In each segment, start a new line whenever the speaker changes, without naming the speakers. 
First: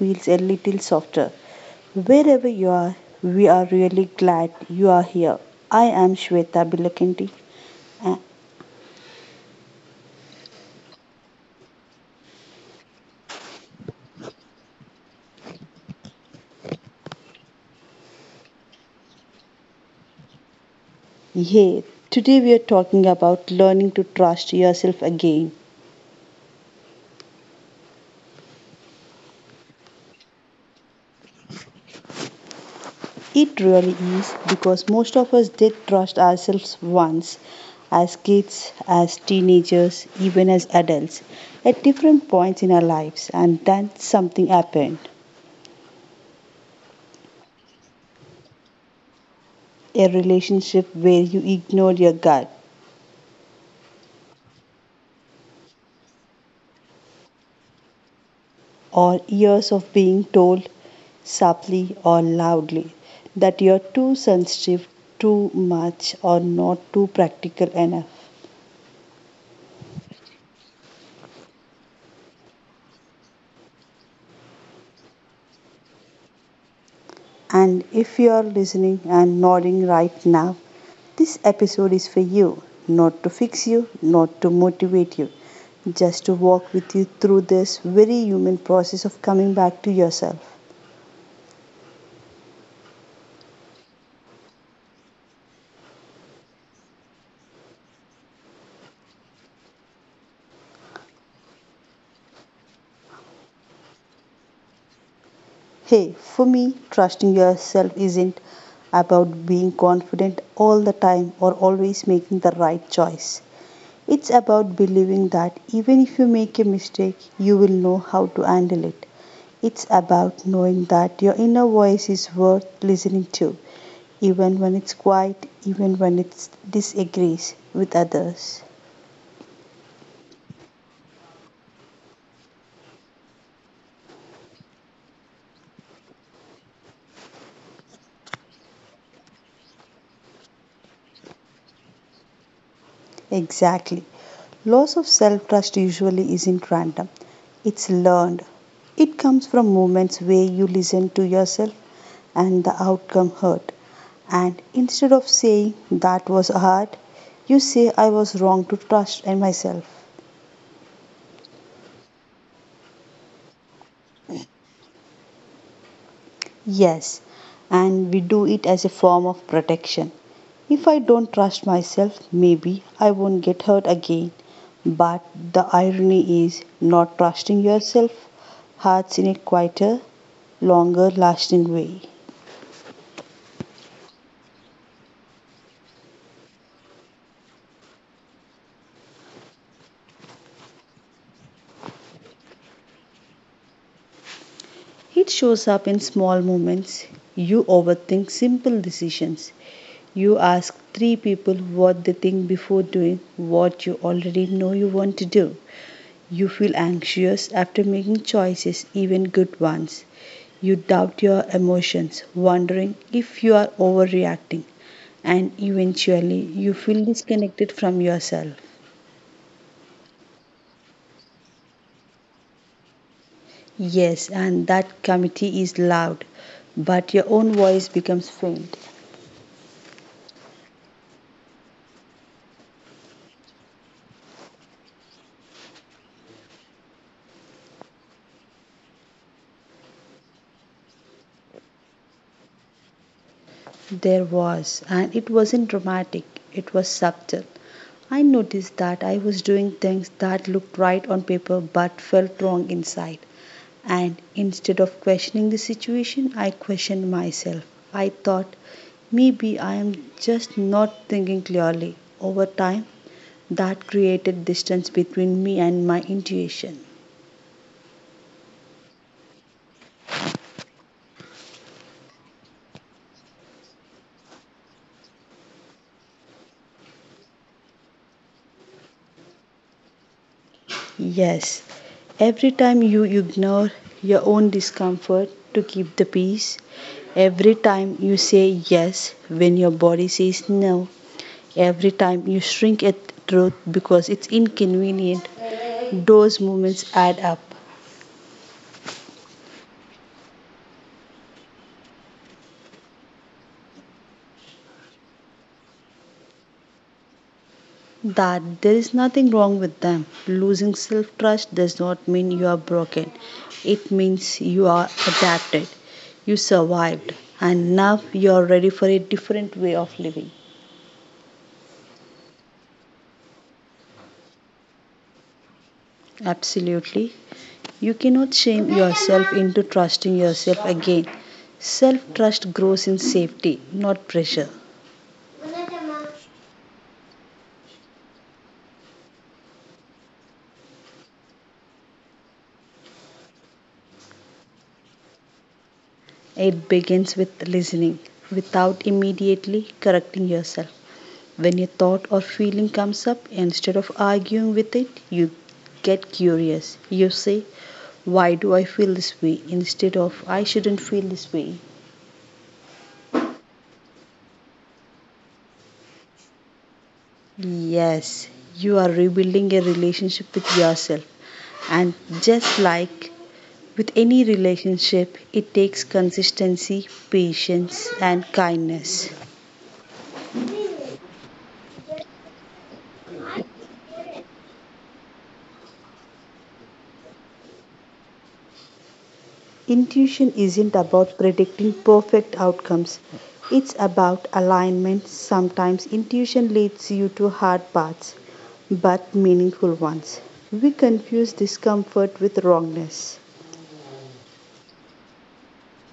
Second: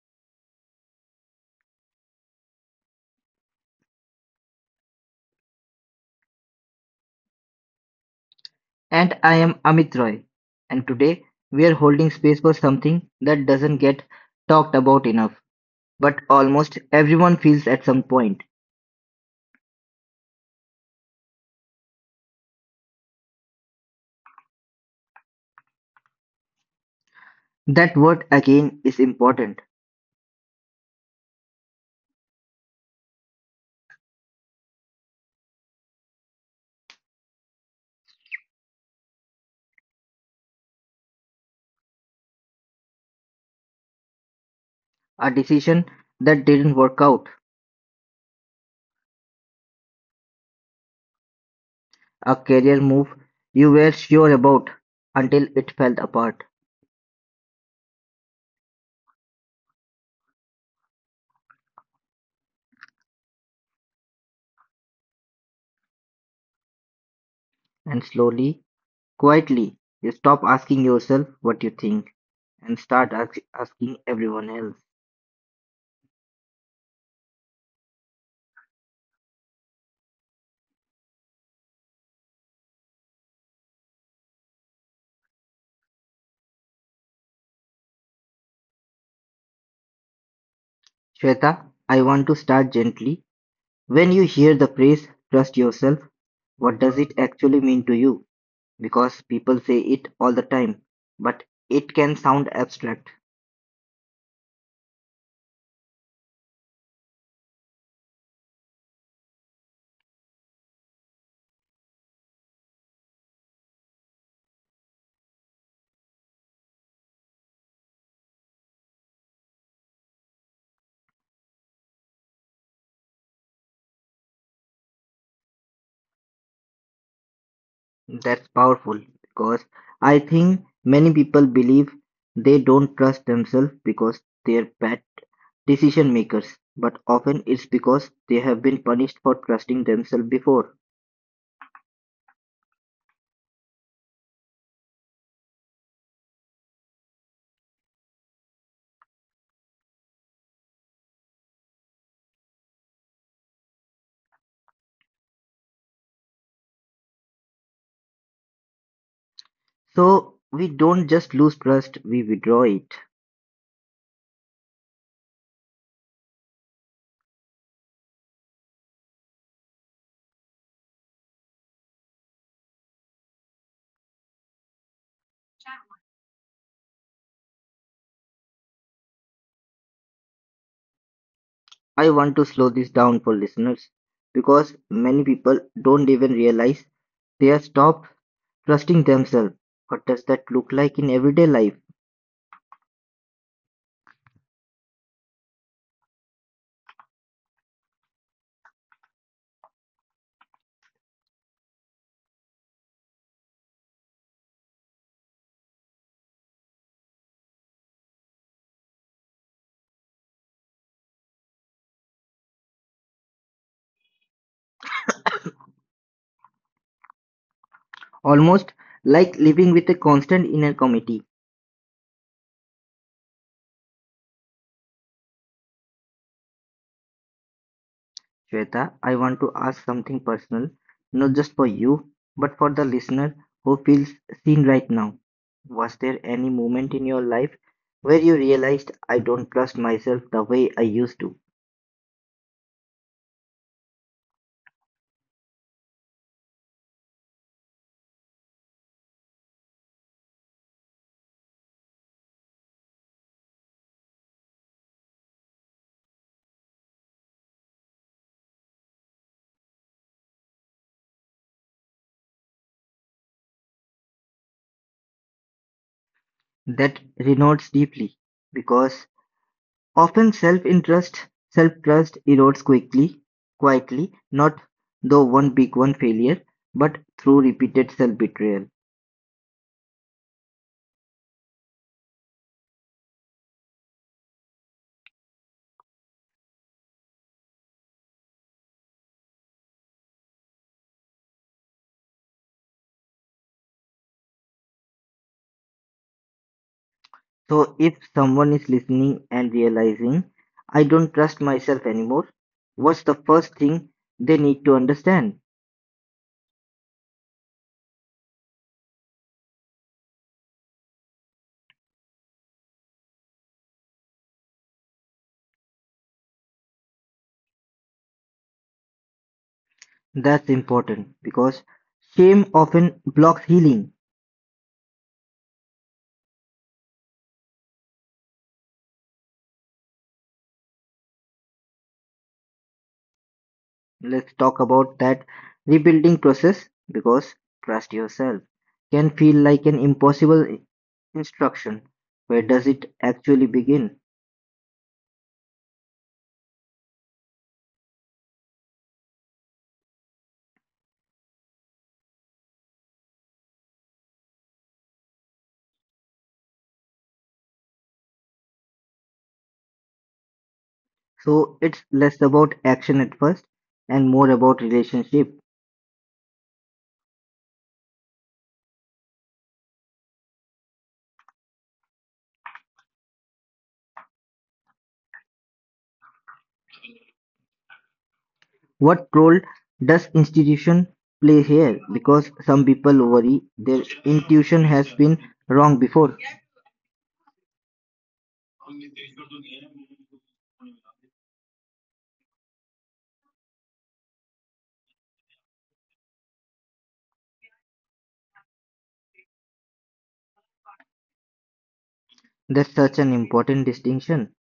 feels a little softer. Wherever you are, we are really glad you are here. I am Shweta Bilakanti. Uh,
And I am Amit Roy, and today we are holding space for something that doesn't get talked about enough, but almost everyone feels at some point.
yeah, today we are talking about learning to trust yourself again.
That word again is important.
It really is because most of us did trust ourselves once as kids, as teenagers, even as adults at different points in our lives, and then something happened.
A decision that didn't work out,
A relationship where you ignored your gut,
a career move you were sure about until it fell apart.
or years of being told subtly or loudly that you're too sensitive, too much, or not too practical enough.
And slowly, quietly, you stop asking yourself what you think and start asking everyone else.
And if you're listening and nodding right now, this episode is for you, not to fix you, not to motivate you, just to walk with you through this very human process of coming back to yourself.
Shweta, I want to start gently. When you hear the phrase "trust yourself", what does it actually mean to you? Because people say it all the time, but it can sound abstract.
Hey, for me, trusting yourself isn't about being confident all the time or always making the right choice. It's about believing that even if you make a mistake, you will know how to handle it. It's about knowing that your inner voice is worth listening to, even when it's quiet, even when it disagrees with others.
That's powerful because I think many people believe they don't trust themselves because they're bad decision makers, but often it's because they have been punished for trusting themselves before.
Exactly. Loss of self trust usually isn't random, it's learned. It comes from moments where you listen to yourself and the outcome hurt. And instead of saying that was hard, you say I was wrong to trust in myself.
So we don't just lose trust, we withdraw it.
Yes, and we do it as a form of protection. If I don't trust myself, maybe I won't get hurt again. But the irony is, not trusting yourself hurts in a quieter, longer lasting way.
I want to slow this down for listeners because many people don't even realize they are stopped trusting themselves. What does that look like in everyday life?
It shows up in small moments. You overthink simple decisions. You ask three people what they think before doing what you already know you want to do. You feel anxious after making choices, even good ones. You doubt your emotions, wondering if you are overreacting, and eventually you feel disconnected from yourself.
Almost like living with a constant inner committee.
Yes, and that committee is loud, but your own voice becomes faint.
Shweta, I want to ask something personal, not just for you, but for the listener who feels seen right now. Was there any moment in your life where you realized I don't trust myself the way I used to?
There was, and it wasn't dramatic, it was subtle. I noticed that I was doing things that looked right on paper but felt wrong inside. And instead of questioning the situation, I questioned myself. I thought maybe I am just not thinking clearly. Over time, that created distance between me and my intuition.
That resonates deeply because often self-interest, self-trust erodes quickly, quietly, not though one big one failure, but through repeated self-betrayal.
Yes, every time you ignore your own discomfort to keep the peace, every time you say yes when your body says no, every time you shrink at truth because it's inconvenient, those moments add up.
So if someone is listening and realizing, I don't trust myself anymore, what's the first thing they need to understand?
That there is nothing wrong with them. Losing self trust does not mean you are broken, it means you are adapted, you survived, and now you are ready for a different way of living.
That's important because shame often blocks healing.
Absolutely. You cannot shame yourself into trusting yourself again. Self trust grows in safety, not pressure.
Let's talk about that rebuilding process because trust yourself can feel like an impossible instruction. Where does it actually begin?
It begins with listening without immediately correcting yourself. When a thought or feeling comes up, instead of arguing with it, you get curious. You say, why do I feel this way? Instead of I shouldn't feel this way.
So it's less about action at first and more about relationship.
Yes, you are rebuilding a relationship with yourself. And just like with any relationship, it takes consistency, patience, and kindness.
What role does institution play here? Because some people worry their intuition has been wrong before.
Intuition isn't about predicting perfect outcomes, it's about alignment. Sometimes intuition leads you to hard paths, but meaningful ones. We confuse discomfort with wrongness.
That's such an important distinction.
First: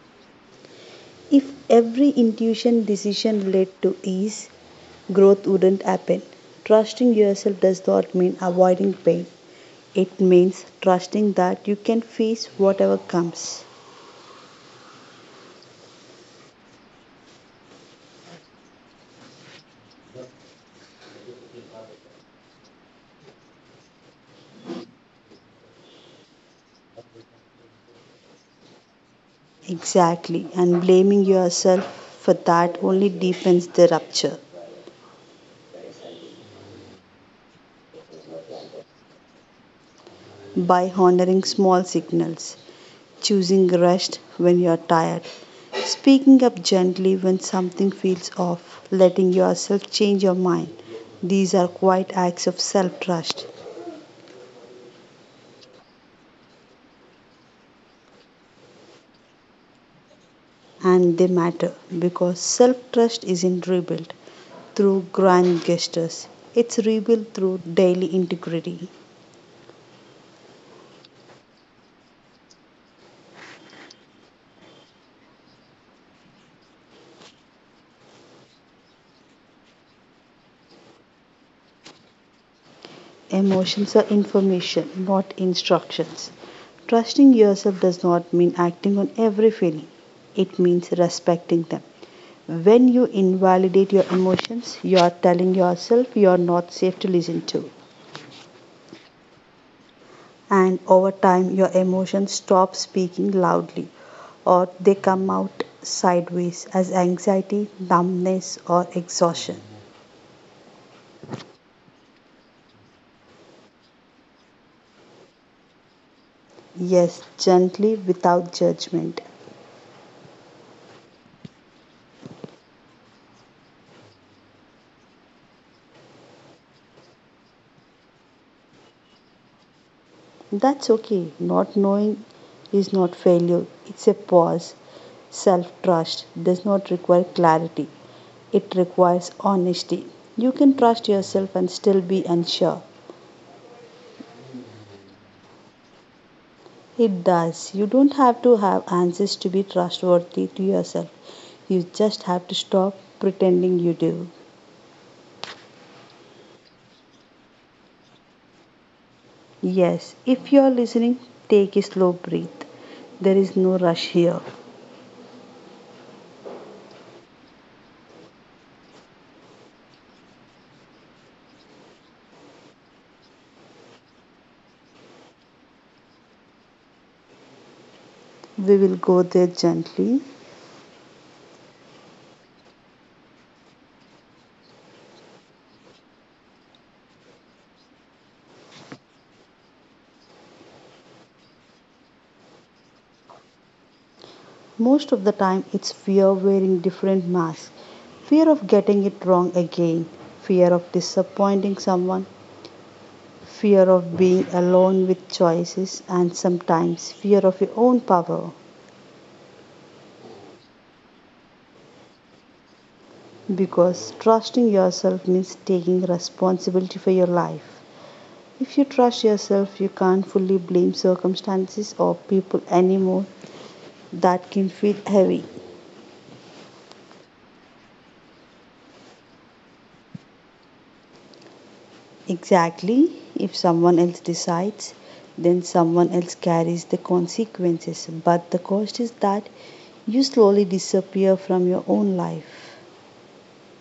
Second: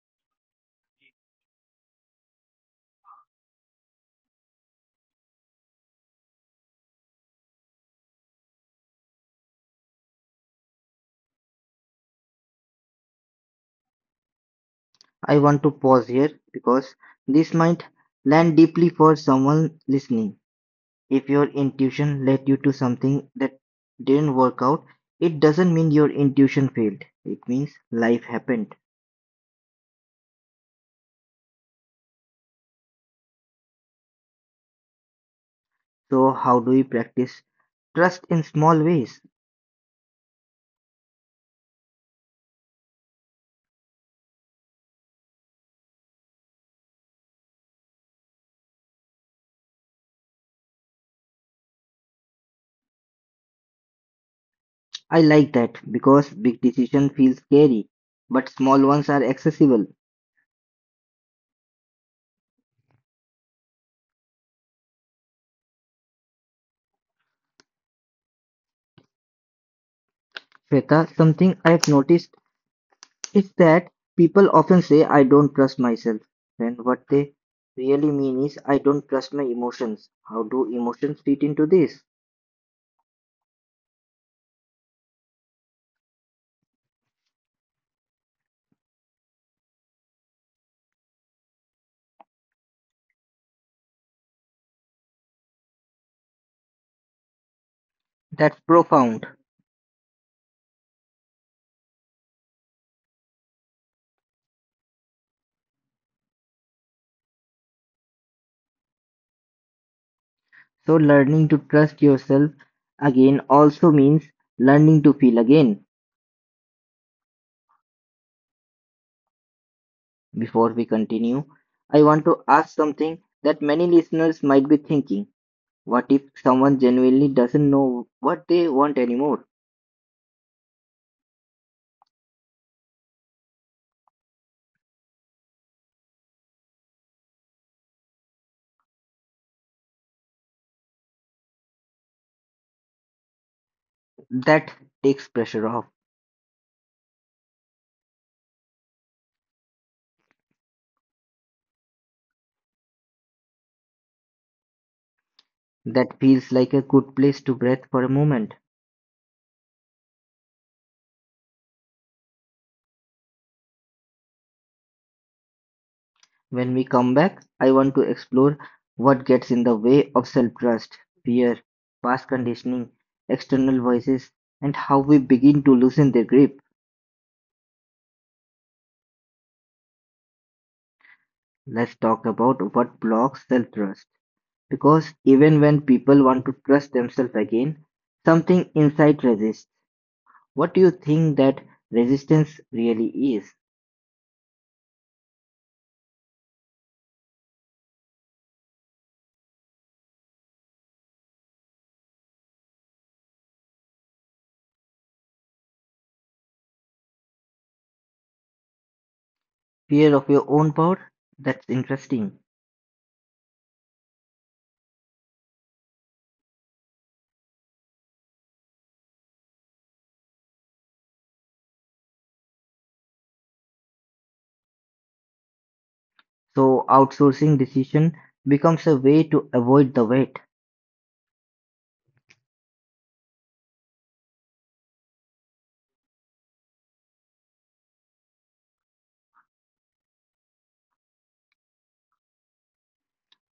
If every intuition decision led to ease, growth wouldn't happen. Trusting yourself does not mean avoiding pain, it means trusting that you can face whatever comes.
I want to pause here because this might land deeply for someone listening. If your intuition led you to something that didn't work out, it doesn't mean your intuition failed. It means life happened.
Exactly, and blaming yourself for that only deepens the rupture.
So, how do we practice trust in small ways?
By honoring small signals, choosing rest when you're tired, speaking up gently when something feels off, letting yourself change your mind, these are quite acts of self trust.
I like that because big decision feels scary, but small ones are accessible.
And they matter because self trust isn't rebuilt through grand gestures, it's rebuilt through daily integrity.
Shweta, something I've noticed is that people often say I don't trust myself, when what they really mean is I don't trust my emotions. How do emotions fit into this?
Emotions are information, not instructions. Trusting yourself does not mean acting on every feeling, it means respecting them. When you invalidate your emotions, you are telling yourself you are not safe to listen to.
That's profound.
And over time, your emotions stop speaking loudly or they come out sideways as anxiety, numbness, or exhaustion.
So learning to trust yourself again also means learning to feel again.
Yes, gently without judgment.
Before we continue, I want to ask something that many listeners might be thinking. What if someone genuinely doesn't know what they want anymore?
That's okay. Not knowing is not failure, it's a pause. Self trust does not require clarity, it requires honesty. You can trust yourself and still be unsure.
That takes pressure off.
It does. You don't have to have answers to be trustworthy to yourself. You just have to stop pretending you do.
That feels like a good place to breathe for a moment.
Yes, if you are listening, take a slow breath. There is no rush here.
When we come back, I want to explore what gets in the way of self trust, fear, past conditioning, external voices, and how we begin to loosen their grip.
We will go there gently.
Let's talk about what blocks self trust. Because even when people want to trust themselves again, something inside resists. What do you think that resistance really is?
Most of the time, it's fear of wearing different masks, fear of getting it wrong again, fear of disappointing someone, fear of being alone with choices, and sometimes fear of your own power.
Fear of your own power? That's interesting.
Because trusting yourself means taking responsibility for your life. If you trust yourself, you can't fully blame circumstances or people anymore. That can feel heavy.
So, outsourcing decision becomes a way to avoid the weight.
Exactly. If someone else decides, then someone else carries the consequences. But the cost is that you slowly disappear from your own life.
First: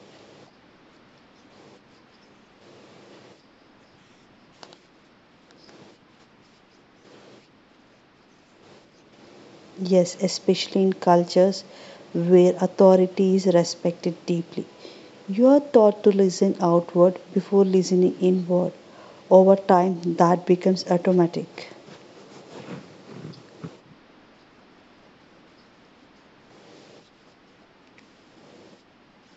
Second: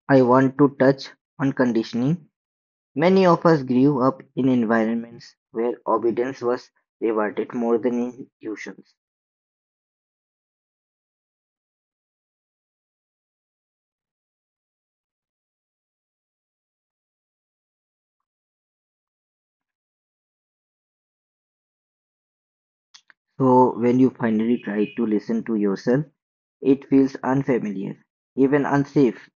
I want to touch on conditioning. Many of us grew up in environments where obedience was rewarded more than intuitions.
Yes, especially in cultures where authority is respected deeply. You are taught to listen outward before listening inward. Over time, that becomes automatic.
So, when you finally try to listen to yourself, it feels unfamiliar, even unsafe.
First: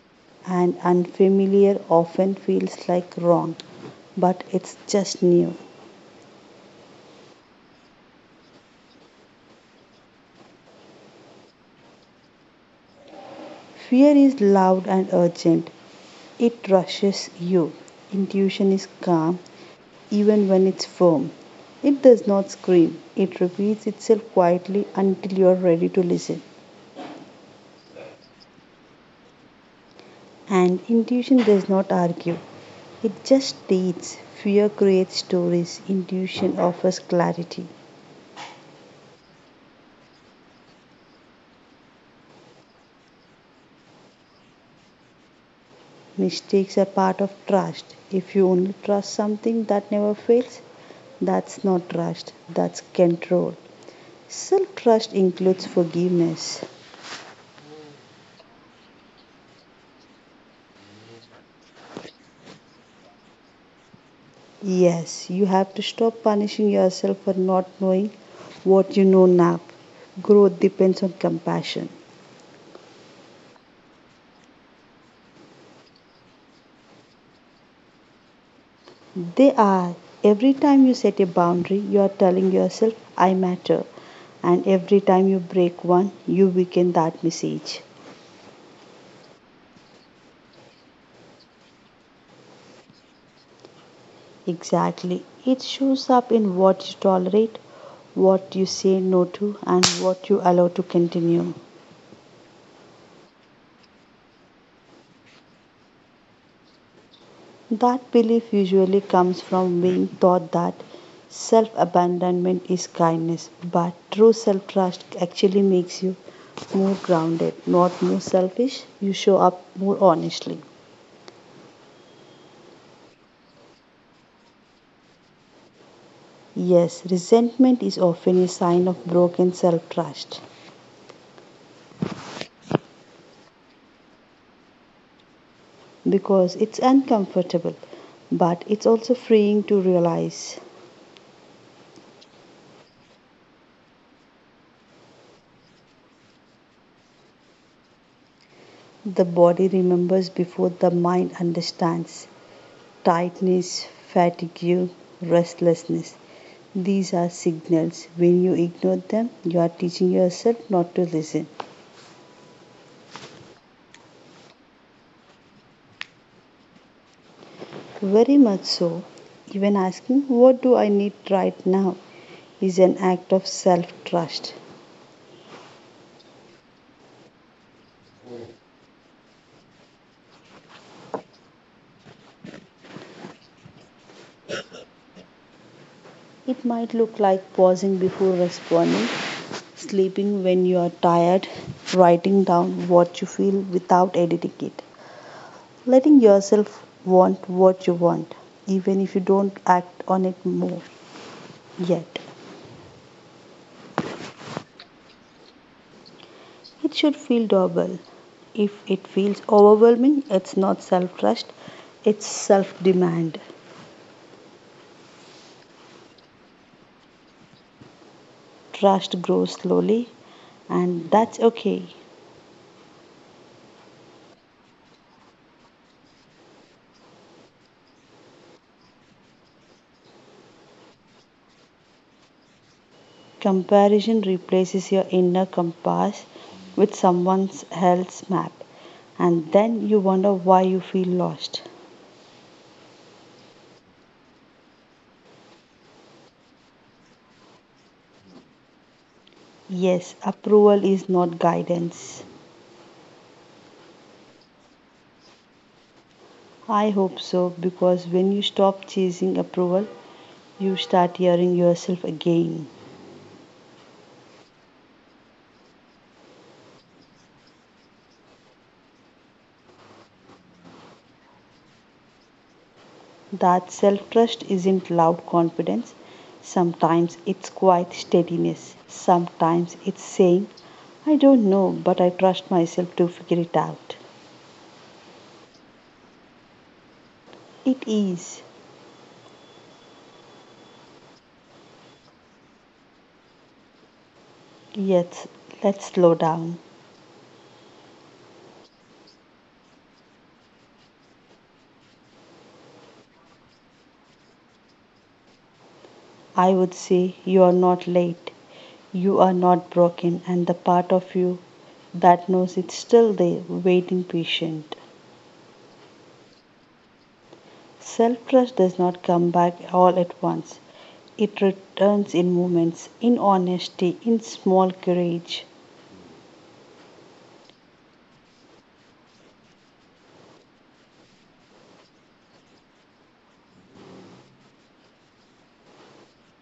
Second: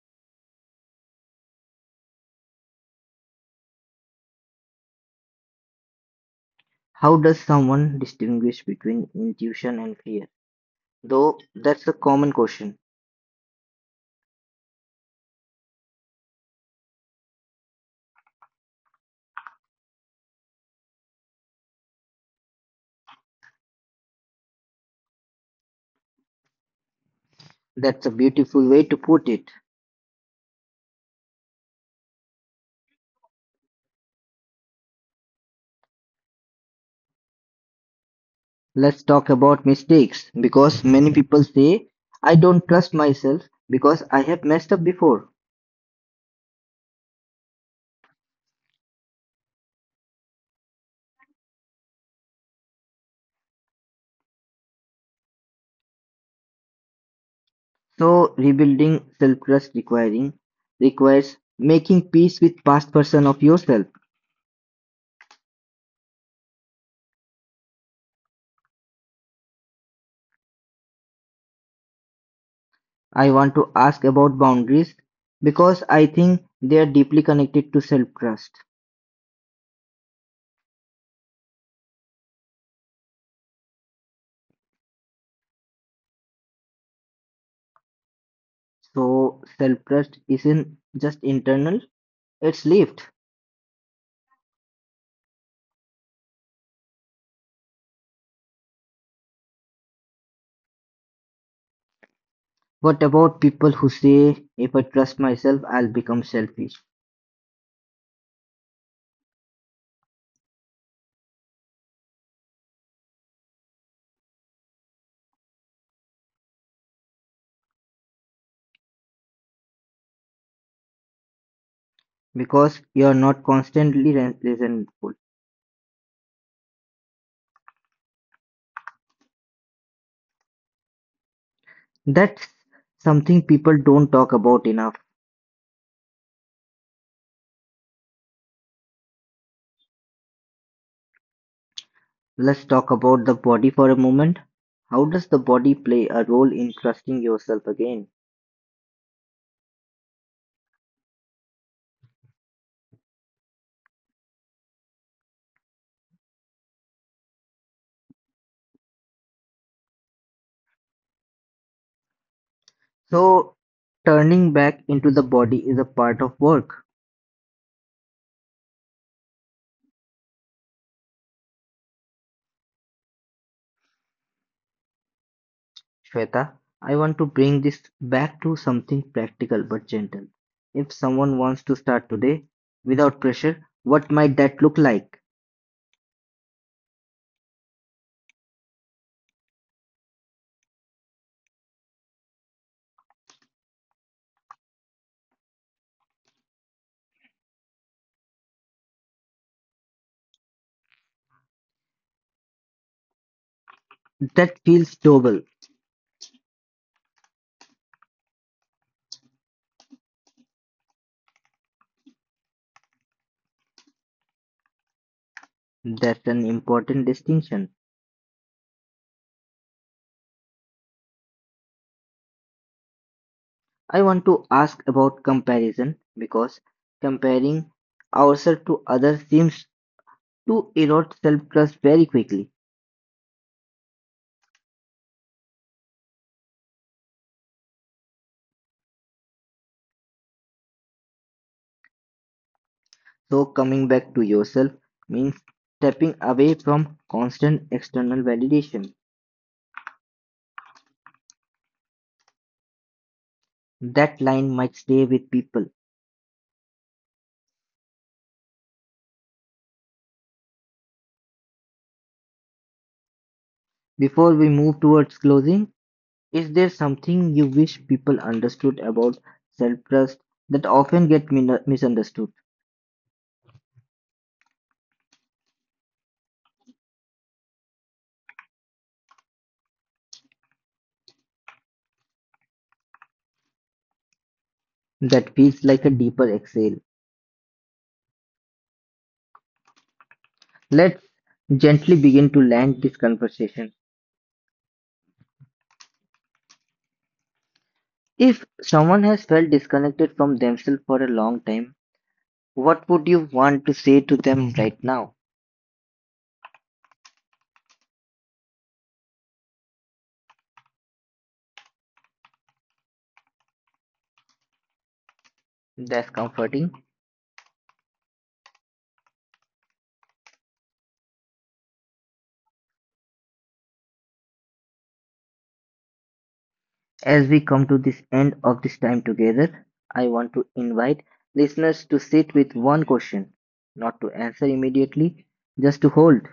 And unfamiliar often feels like wrong, but it's just new.
How does someone distinguish between intuition and fear? Though that's a common question.
Fear is loud and urgent. It rushes you. Intuition is calm even when it's firm. It does not scream. It repeats itself quietly until you are ready to listen.
That's a beautiful way to put it.
And intuition does not argue. It just states. Fear creates stories. Intuition offers clarity.
Let's talk about mistakes because many people say, I don't trust myself because I have messed up before.
Mistakes are part of trust. If you only trust something that never fails, that's not trust, that's control. Self trust includes forgiveness.
So, rebuilding self trust requiring requires making peace with past version of yourself.
Yes, you have to stop punishing yourself for not knowing what you know now. Growth depends on compassion.
I want to ask about boundaries because I think they are deeply connected to self trust.
They are. Every time you set a boundary, you are telling yourself, I matter. And every time you break one, you weaken that message.
So self-trust isn't just internal, it's lived.
Exactly. It shows up in what you tolerate, what you say no to, and what you allow to continue.
What about people who say, if I trust myself, I'll become selfish?
That belief usually comes from being taught that self abandonment is kindness, but true self trust actually makes you more grounded, not more selfish. You show up more honestly.
Because you're not constantly resentful.
Yes, resentment is often a sign of broken self trust
That's something people don't talk about enough.
because it's uncomfortable, but it's also freeing to realize
Let's talk about the body for a moment. How does the body play a role in trusting yourself again?
the body remembers before the mind understands. Tightness, fatigue, restlessness. These are signals. When you ignore them, you are teaching yourself not to listen.
So, turning back into the body is a part of work.
Very much so. Even asking, what do I need right now? Is an act of self trust.
Shweta, I want to bring this back to something practical but gentle. If someone wants to start today without pressure, what might that look like?
It might look like pausing before responding, sleeping when you are tired, writing down what you feel without editing it, letting yourself want what you want, even if you don't act on it more yet.
That feels doable.
It should feel doable. If it feels overwhelming, it's not self trust, it's self demand.
That's an important distinction.
Trust grows slowly, and that's okay.
I want to ask about comparison because comparing ourselves to others seems to erode self trust very quickly.
Comparison replaces your inner compass with someone else's map, and then you wonder why you feel lost.
So, coming back to yourself means stepping away from constant external validation.
Yes, approval is not guidance.
That line might stay with people.
I hope so because when you stop chasing approval, you start hearing yourself again.
Before we move towards closing, is there something you wish people understood about self-trust that often get misunderstood?
That self trust isn't loud confidence. Sometimes it's quiet steadiness. Sometimes it's saying, I don't know, but I trust myself to figure it out.
That feels like a deeper exhale.
It is.
Let's gently begin to land this conversation.
Yes, let's slow down.
If someone has felt disconnected from themselves for a long time, what would you want to say to them right now?
I would say you are not late. You are not broken, and the part of you that knows it's still there, waiting patient.
That's comforting.
Self trust does not come back all at once. It returns in moments, in honesty, in small courage.
As we come to this end of this time together, I want to invite listeners to sit with one question, not to answer immediately, just to hold.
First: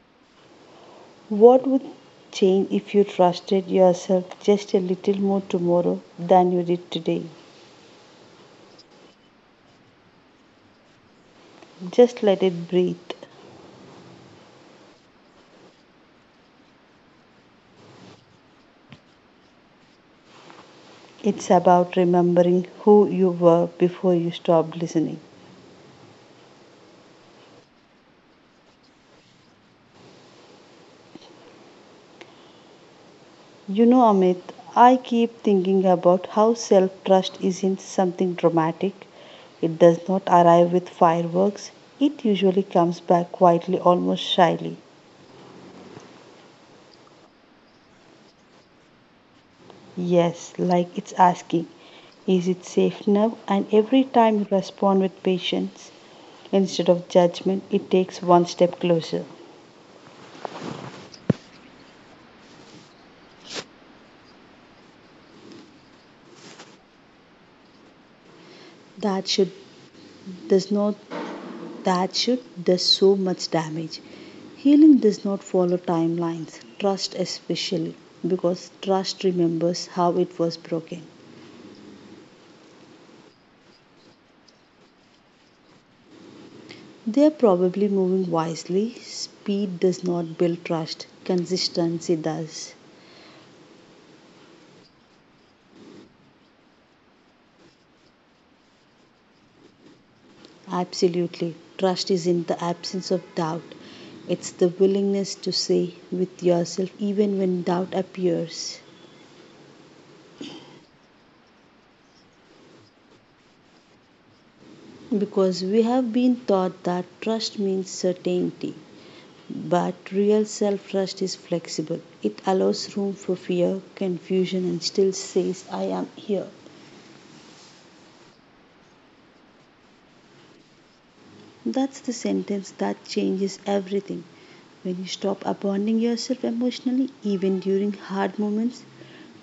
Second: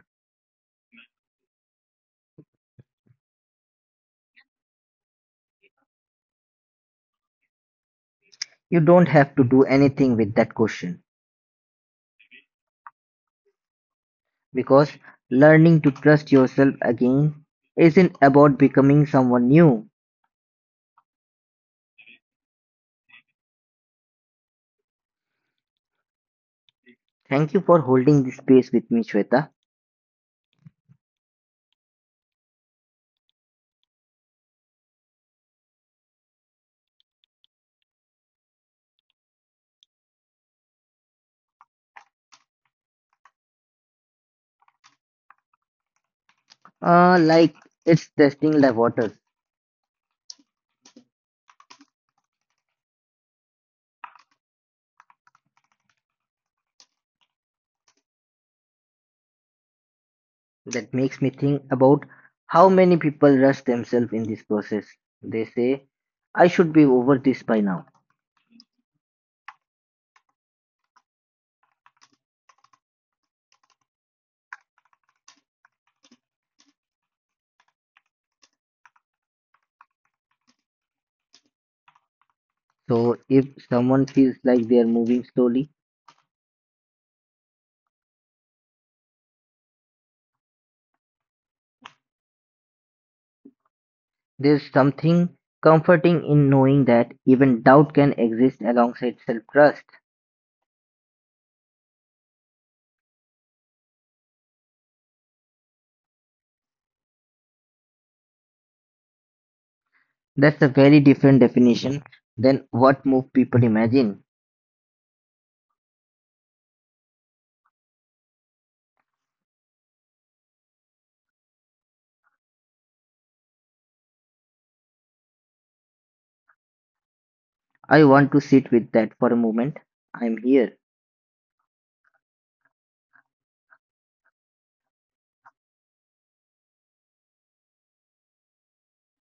What would change if you trusted yourself just a little more tomorrow than you did today?
You don't have to do anything with that question
Just let it breathe.
because learning to trust yourself again isn't about becoming someone new.
It's about remembering who you were before you stopped listening.
Thank you for holding this space with me, Shweta.
You know, Amit, I keep thinking about how self trust isn't something dramatic. It does not arrive with fireworks, it usually comes back quietly, almost shyly.
Like it's testing the waters.
Yes, like it's asking, is it safe now? And every time you respond with patience instead of judgment, it takes one step closer.
That makes me think about how many people rush themselves in this process. They say, I should be over this by now.
That should does not that should does so much damage. Healing does not follow timelines, trust especially, because trust remembers how it was broken.
So if someone feels like they are moving slowly,
They are probably moving wisely. Speed does not build trust, consistency does.
there's something comforting in knowing that even doubt can exist alongside self trust.
Absolutely. Trust is in the absence of doubt. It's the willingness to say with yourself even when doubt appears.
That's a very different definition than what most people imagine.
Because we have been taught that trust means certainty. But real self trust is flexible. It allows room for fear, confusion, and still says, I am here.
I want to sit with that for a moment. I'm here.
That's the sentence that changes everything. When you stop abandoning yourself emotionally, even during hard moments,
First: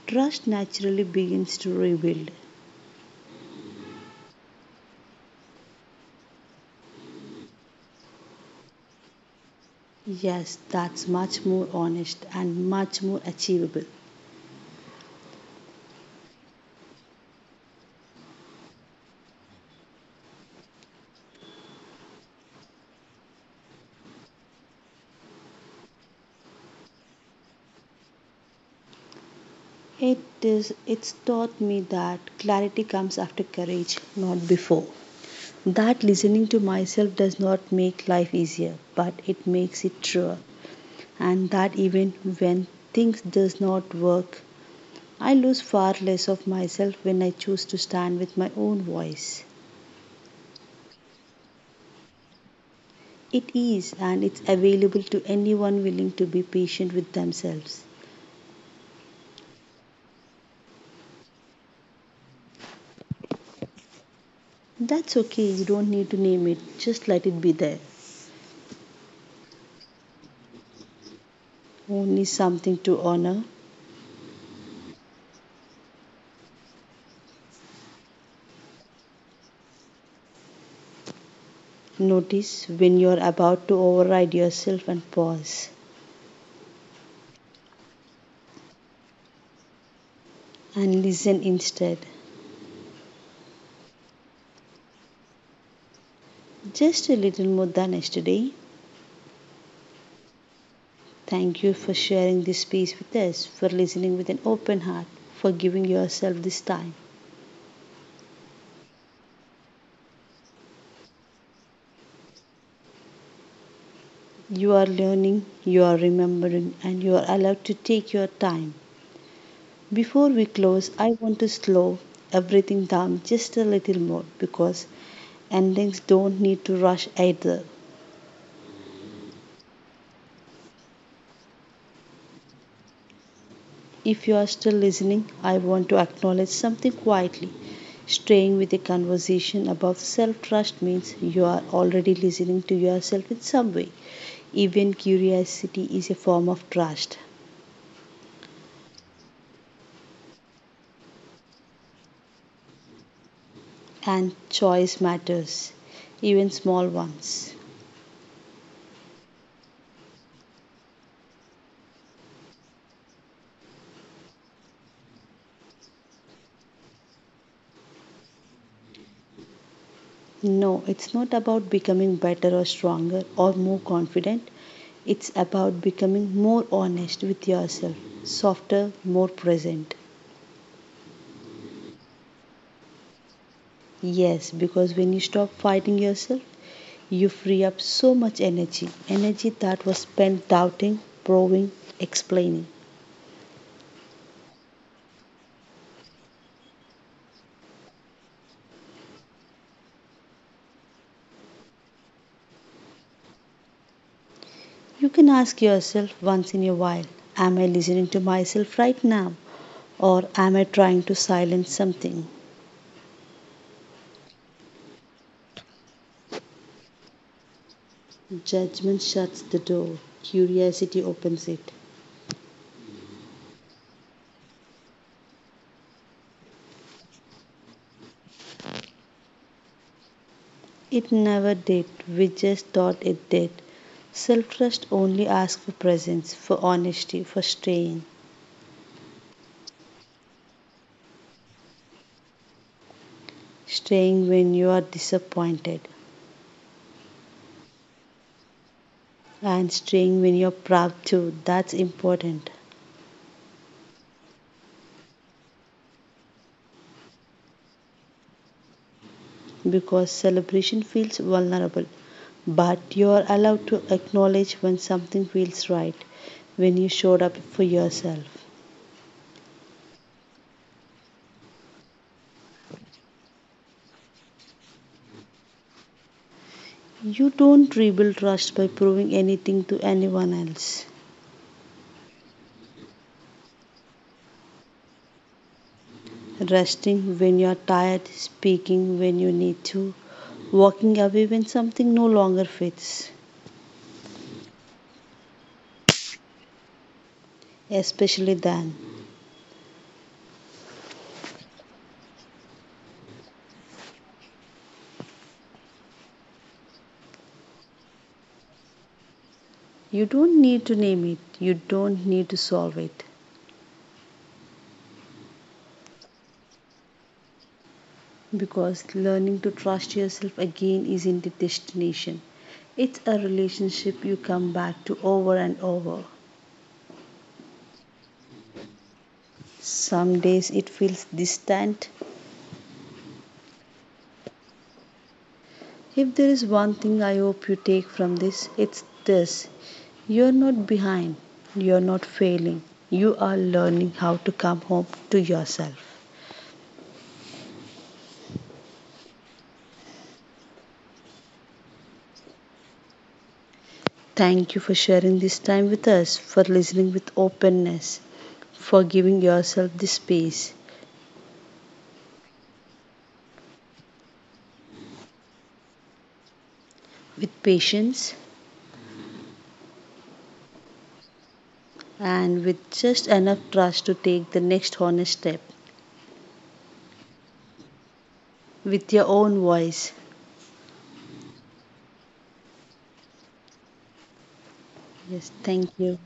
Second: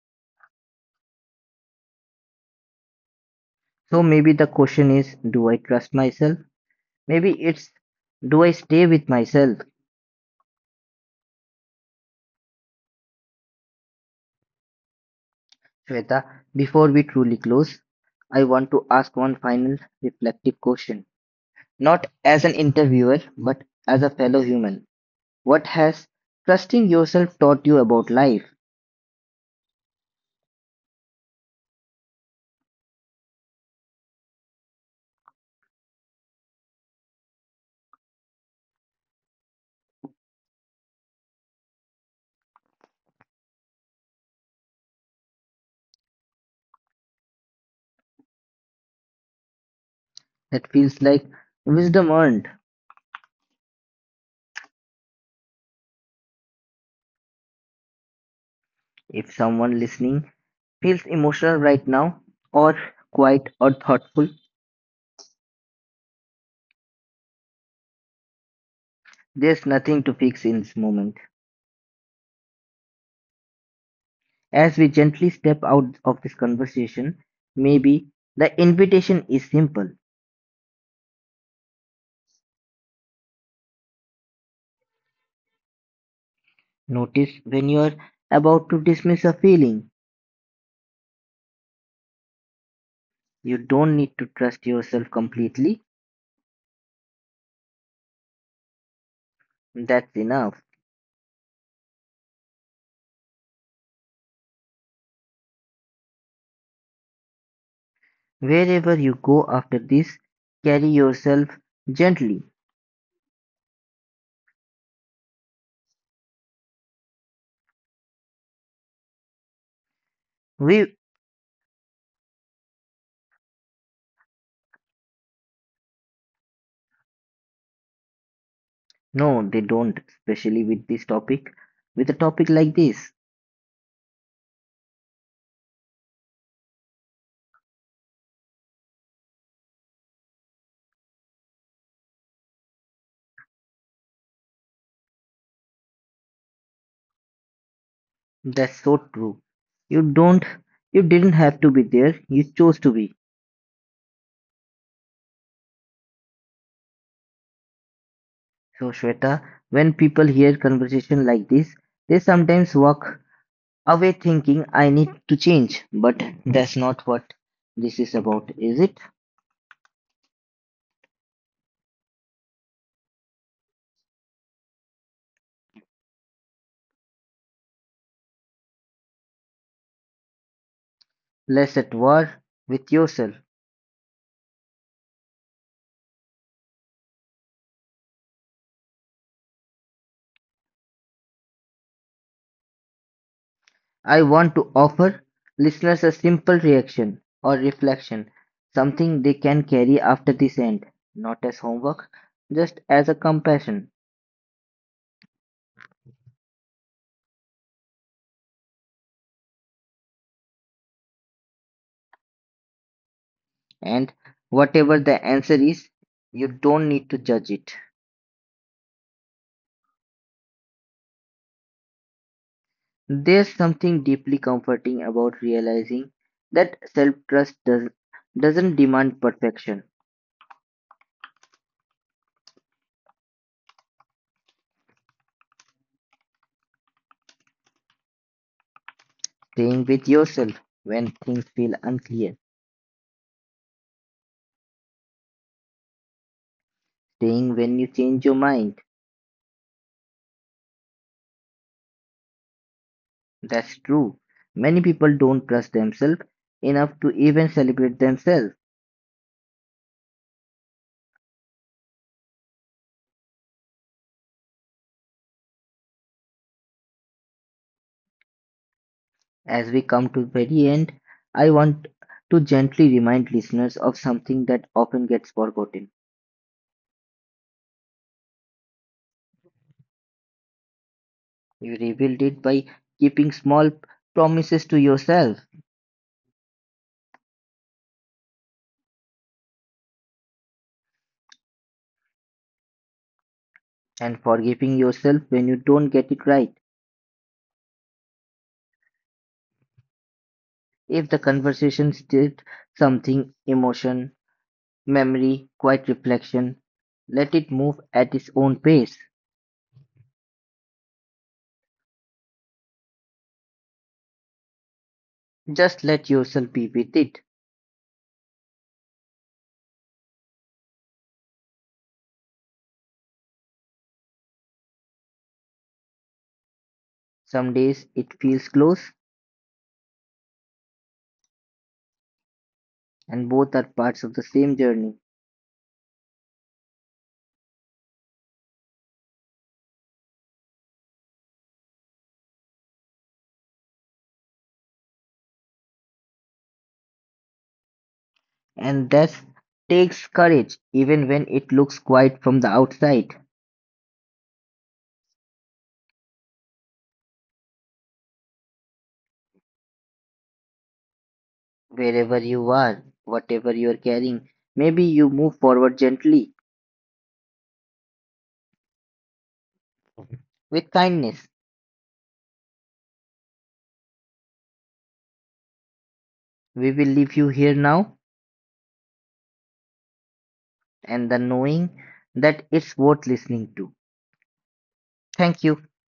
trust naturally begins to rebuild.
So maybe the question is do I trust myself? Maybe it's do I stay with myself.
Yes, that's much more honest and much more achievable.
Shweta, before we truly close, I want to ask one final reflective question. Not as an interviewer, but as a fellow human. What has trusting yourself taught you about life
It it's taught me that clarity comes after courage, not before. That listening to myself does not make life easier, but it makes it truer. And that even when things does not work, I lose far less of myself when I choose to stand with my own voice.
that feels like wisdom earned?
It is, and it's available to anyone willing to be patient with themselves.
If someone listening feels emotional right now, or quiet or thoughtful,
That's okay, you don't need to name it, just let it be there.
there's nothing to fix in this moment.
Only something to honor.
As we gently step out of this conversation, maybe the invitation is simple.
Notice when you're about to override yourself and pause
Notice when you're about to dismiss a feeling.
and listen instead.
You don't need to trust yourself completely,
Just a little more than yesterday.
that's enough.
Thank you for sharing this space with us, for listening with an open heart, for giving yourself this time.
Wherever you go after this, carry yourself gently.
You are learning, you are remembering, and you are allowed to take your time. Before we close,
We
I want to slow everything down just a little more because endings don't need to rush either.
no, they don't, especially with this topic. With a topic like this,
If you are still listening, I want to acknowledge something quietly. Staying with a conversation about self trust means you are already listening to yourself in some way. Even curiosity is a form of trust,
that's so true. You don't, you didn't have to be there, you chose to be.
and choice matters, even small ones.
So, Shweta, when people hear conversation like this, they sometimes walk away thinking I need to change. But that's not what this is about, is it?
No, it's not about becoming better or stronger or more confident. It's about becoming more honest with yourself, softer, more present.
Less at war with yourself.
Yes, because when you stop fighting yourself, you free up so much energy, energy that was spent doubting, proving, explaining.
I want to offer listeners a simple reaction or reflection, something they can carry after this end, not as homework, just as a compassion.
You can ask yourself once in a while, am I listening to myself right now? Or am I trying to silence something?
And whatever the answer is, you don't need to judge it.
Judgment shuts the door, curiosity opens it.
There's something deeply comforting about realizing that doesn't demand perfection.
It never did, we just thought it did. Self trust only asks for presence, for honesty, for staying.
Staying with yourself when things feel unclear.
Staying when you are disappointed,
Staying when you change your mind.
and staying when you're proud too. That's important
That's true. Many people don't trust themselves enough to even celebrate themselves.
because celebration feels vulnerable, but you're allowed to acknowledge when something feels right, when you showed up for yourself.
As we come to the very end, I want to gently remind listeners of something that often gets forgotten.
You don't rebuild trust by proving anything to anyone else.
You revealed it by keeping small promises to yourself
Resting when you're tired, speaking when you need to, walking away when something no longer fits,
and forgiving yourself when you don't get it right.
especially then.
If the conversation stirred something, emotion, memory, quiet reflection. Let it move at its own pace.
You don't need to name it, you don't need to solve it,
Just let yourself be with it.
because learning to trust yourself again isn't a destination. It's a relationship you come back to over and over.
Some days it feels close,
Some days it feels distant.
and both are parts of the same journey.
If there is one thing I hope you take from this, it's this: you're not behind, you're not failing, you are learning how to come home to yourself.
And that takes courage, even when it looks quiet from the outside.
Thank you for sharing this time with us, for listening with openness, for giving yourself this space
Wherever you are, whatever you are carrying, maybe you move forward gently
with patience
with kindness.
and with just enough trust to take the next honest step
We will leave you here now
with your own voice.
and the knowing that it's worth listening to.
Yes,
Thank
thank
you.
you.